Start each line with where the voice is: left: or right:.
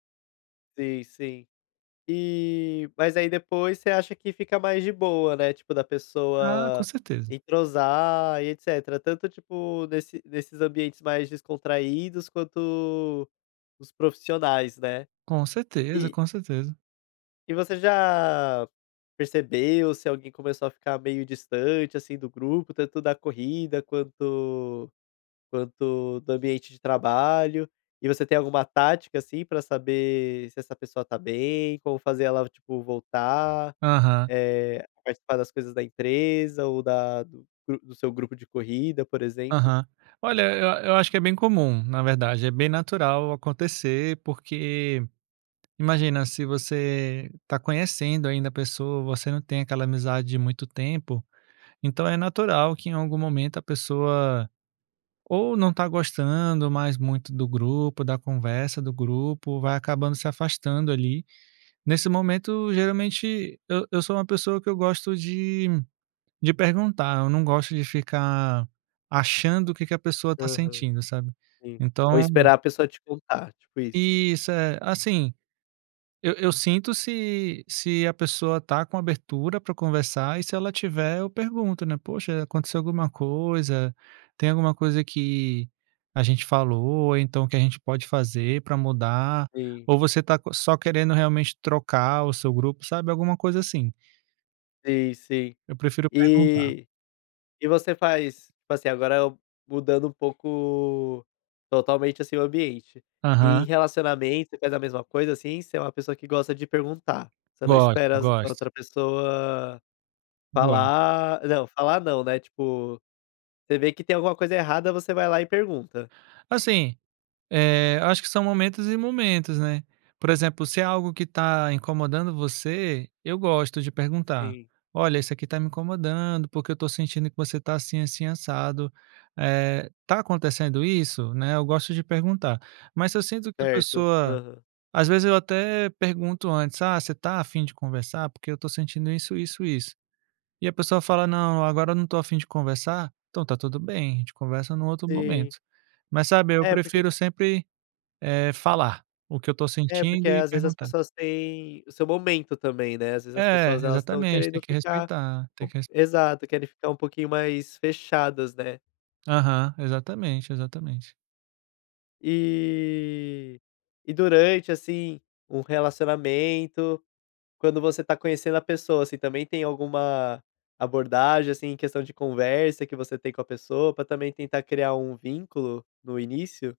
left: Sim, sim. E mas aí depois, você acha que fica mais de boa, né, tipo, da
right: Ah, com
left: pessoa
right: certeza.
left: entrosar e etcetera, tanto tipo, nesse nesses ambientes mais descontraídos, quanto os profissionais, né.
right: Com certeza,
left: E e
right: com certeza.
left: E você já percebeu se alguém começou a ficar meio distante, assim, do grupo, tanto da corrida, quanto quanto do ambiente de trabalho? E você tem alguma tática, assim, pra saber se essa pessoa está bem? Como fazer ela, tipo, voltar?
right: Aham.
left: Eh, participar das coisas da empresa, ou da do gru do seu grupo de corrida, por exemplo?
right: Aham. Olha, eu a eu acho que é bem comum, na verdade, é bem natural acontecer, porque imagina, se você está conhecendo ainda a pessoa, você não tem aquela amizade de muito tempo, então é natural que em algum momento a pessoa, ou não está gostando mais muito do grupo, da conversa do grupo, vai acabando se afastando, ali. Nesse momento, geralmente, eu eu sou uma pessoa que eu gosto de de perguntar, eu não gosto de ficar achando o que que a pessoa está
left: Aham.
right: sentindo, sabe.
left: Sim. Ou
right: Então
left: esperar a pessoa te contar, tipo isso.
right: Isso, é. Assim, eu eu sinto se se a pessoa está com abertura pra conversar, e se ela tiver eu pergunto, né: "Poxa, aconteceu alguma coisa? Tem alguma coisa que a gente falou, ou então o que a gente pode fazer pra mudar?
left: Sim.
right: Ou você está co só querendo realmente trocar o seu grupo?". Sabe, alguma coisa assim.
left: Sim, sim.
right: Eu prefiro perguntar.
left: E e você faz faz, assim, agora eu mudando um pouco totalmente, assim, o ambiente. E em
right: Aham.
left: relacionamento, você faz a mesma coisa, assim? Você é uma pessoa que gosta de perguntar, você não
right: Gosto,
left: espera as a
right: gosto.
left: outra pessoa
right: Igual.
left: falar não, falar não, né, tipo, você vê que tem alguma coisa errada, você vai lá e pergunta.
right: Assim, eh, acho que são momentos e momentos, né. Por exemplo, se é algo que está incomodando você, eu gosto de perguntar:
left: Sim.
right: "Olha, isso aqui está me incomodando, porque eu estou sentindo que você está assim, assim, assado. Eh, está acontecendo isso?". Né, eu gosto de perguntar. Mas se eu sinto que a
left: Certo,
right: pessoa
left: aham.
right: às vezes eu até pergunto antes: "Ah, você está afim de conversar? Porque eu estou sentindo isso, isso, isso". E a pessoa fala: "Não, agora eu não estou afim de conversar". Então está tudo bem, a gente conversa num outro
left: Sim.
right: momento. Mas sabe, eu
left: É, porque
right: prefiro sempre, eh, falar o que eu estou
left: É, porque
right: sentindo, e
left: às vezes as
right: perguntar.
left: pessoas têm o seu momento também, né. Às vezes as
right: É,
left: pessoas, elas estão
right: exatamente. Tem
left: querendo
right: que
left: ficar
right: respeitar, tem que resp
left: exato, querem ficar um pouquinho mais fechadas, né.
right: Aham, exatamente, exatamente.
left: E e durante, assim, um relacionamento, quando você está conhecendo a pessoa, assim, também tem alguma abordagem, assim, em questão de conversa que você tem com a pessoa, pra também tentar criar um vínculo, no início?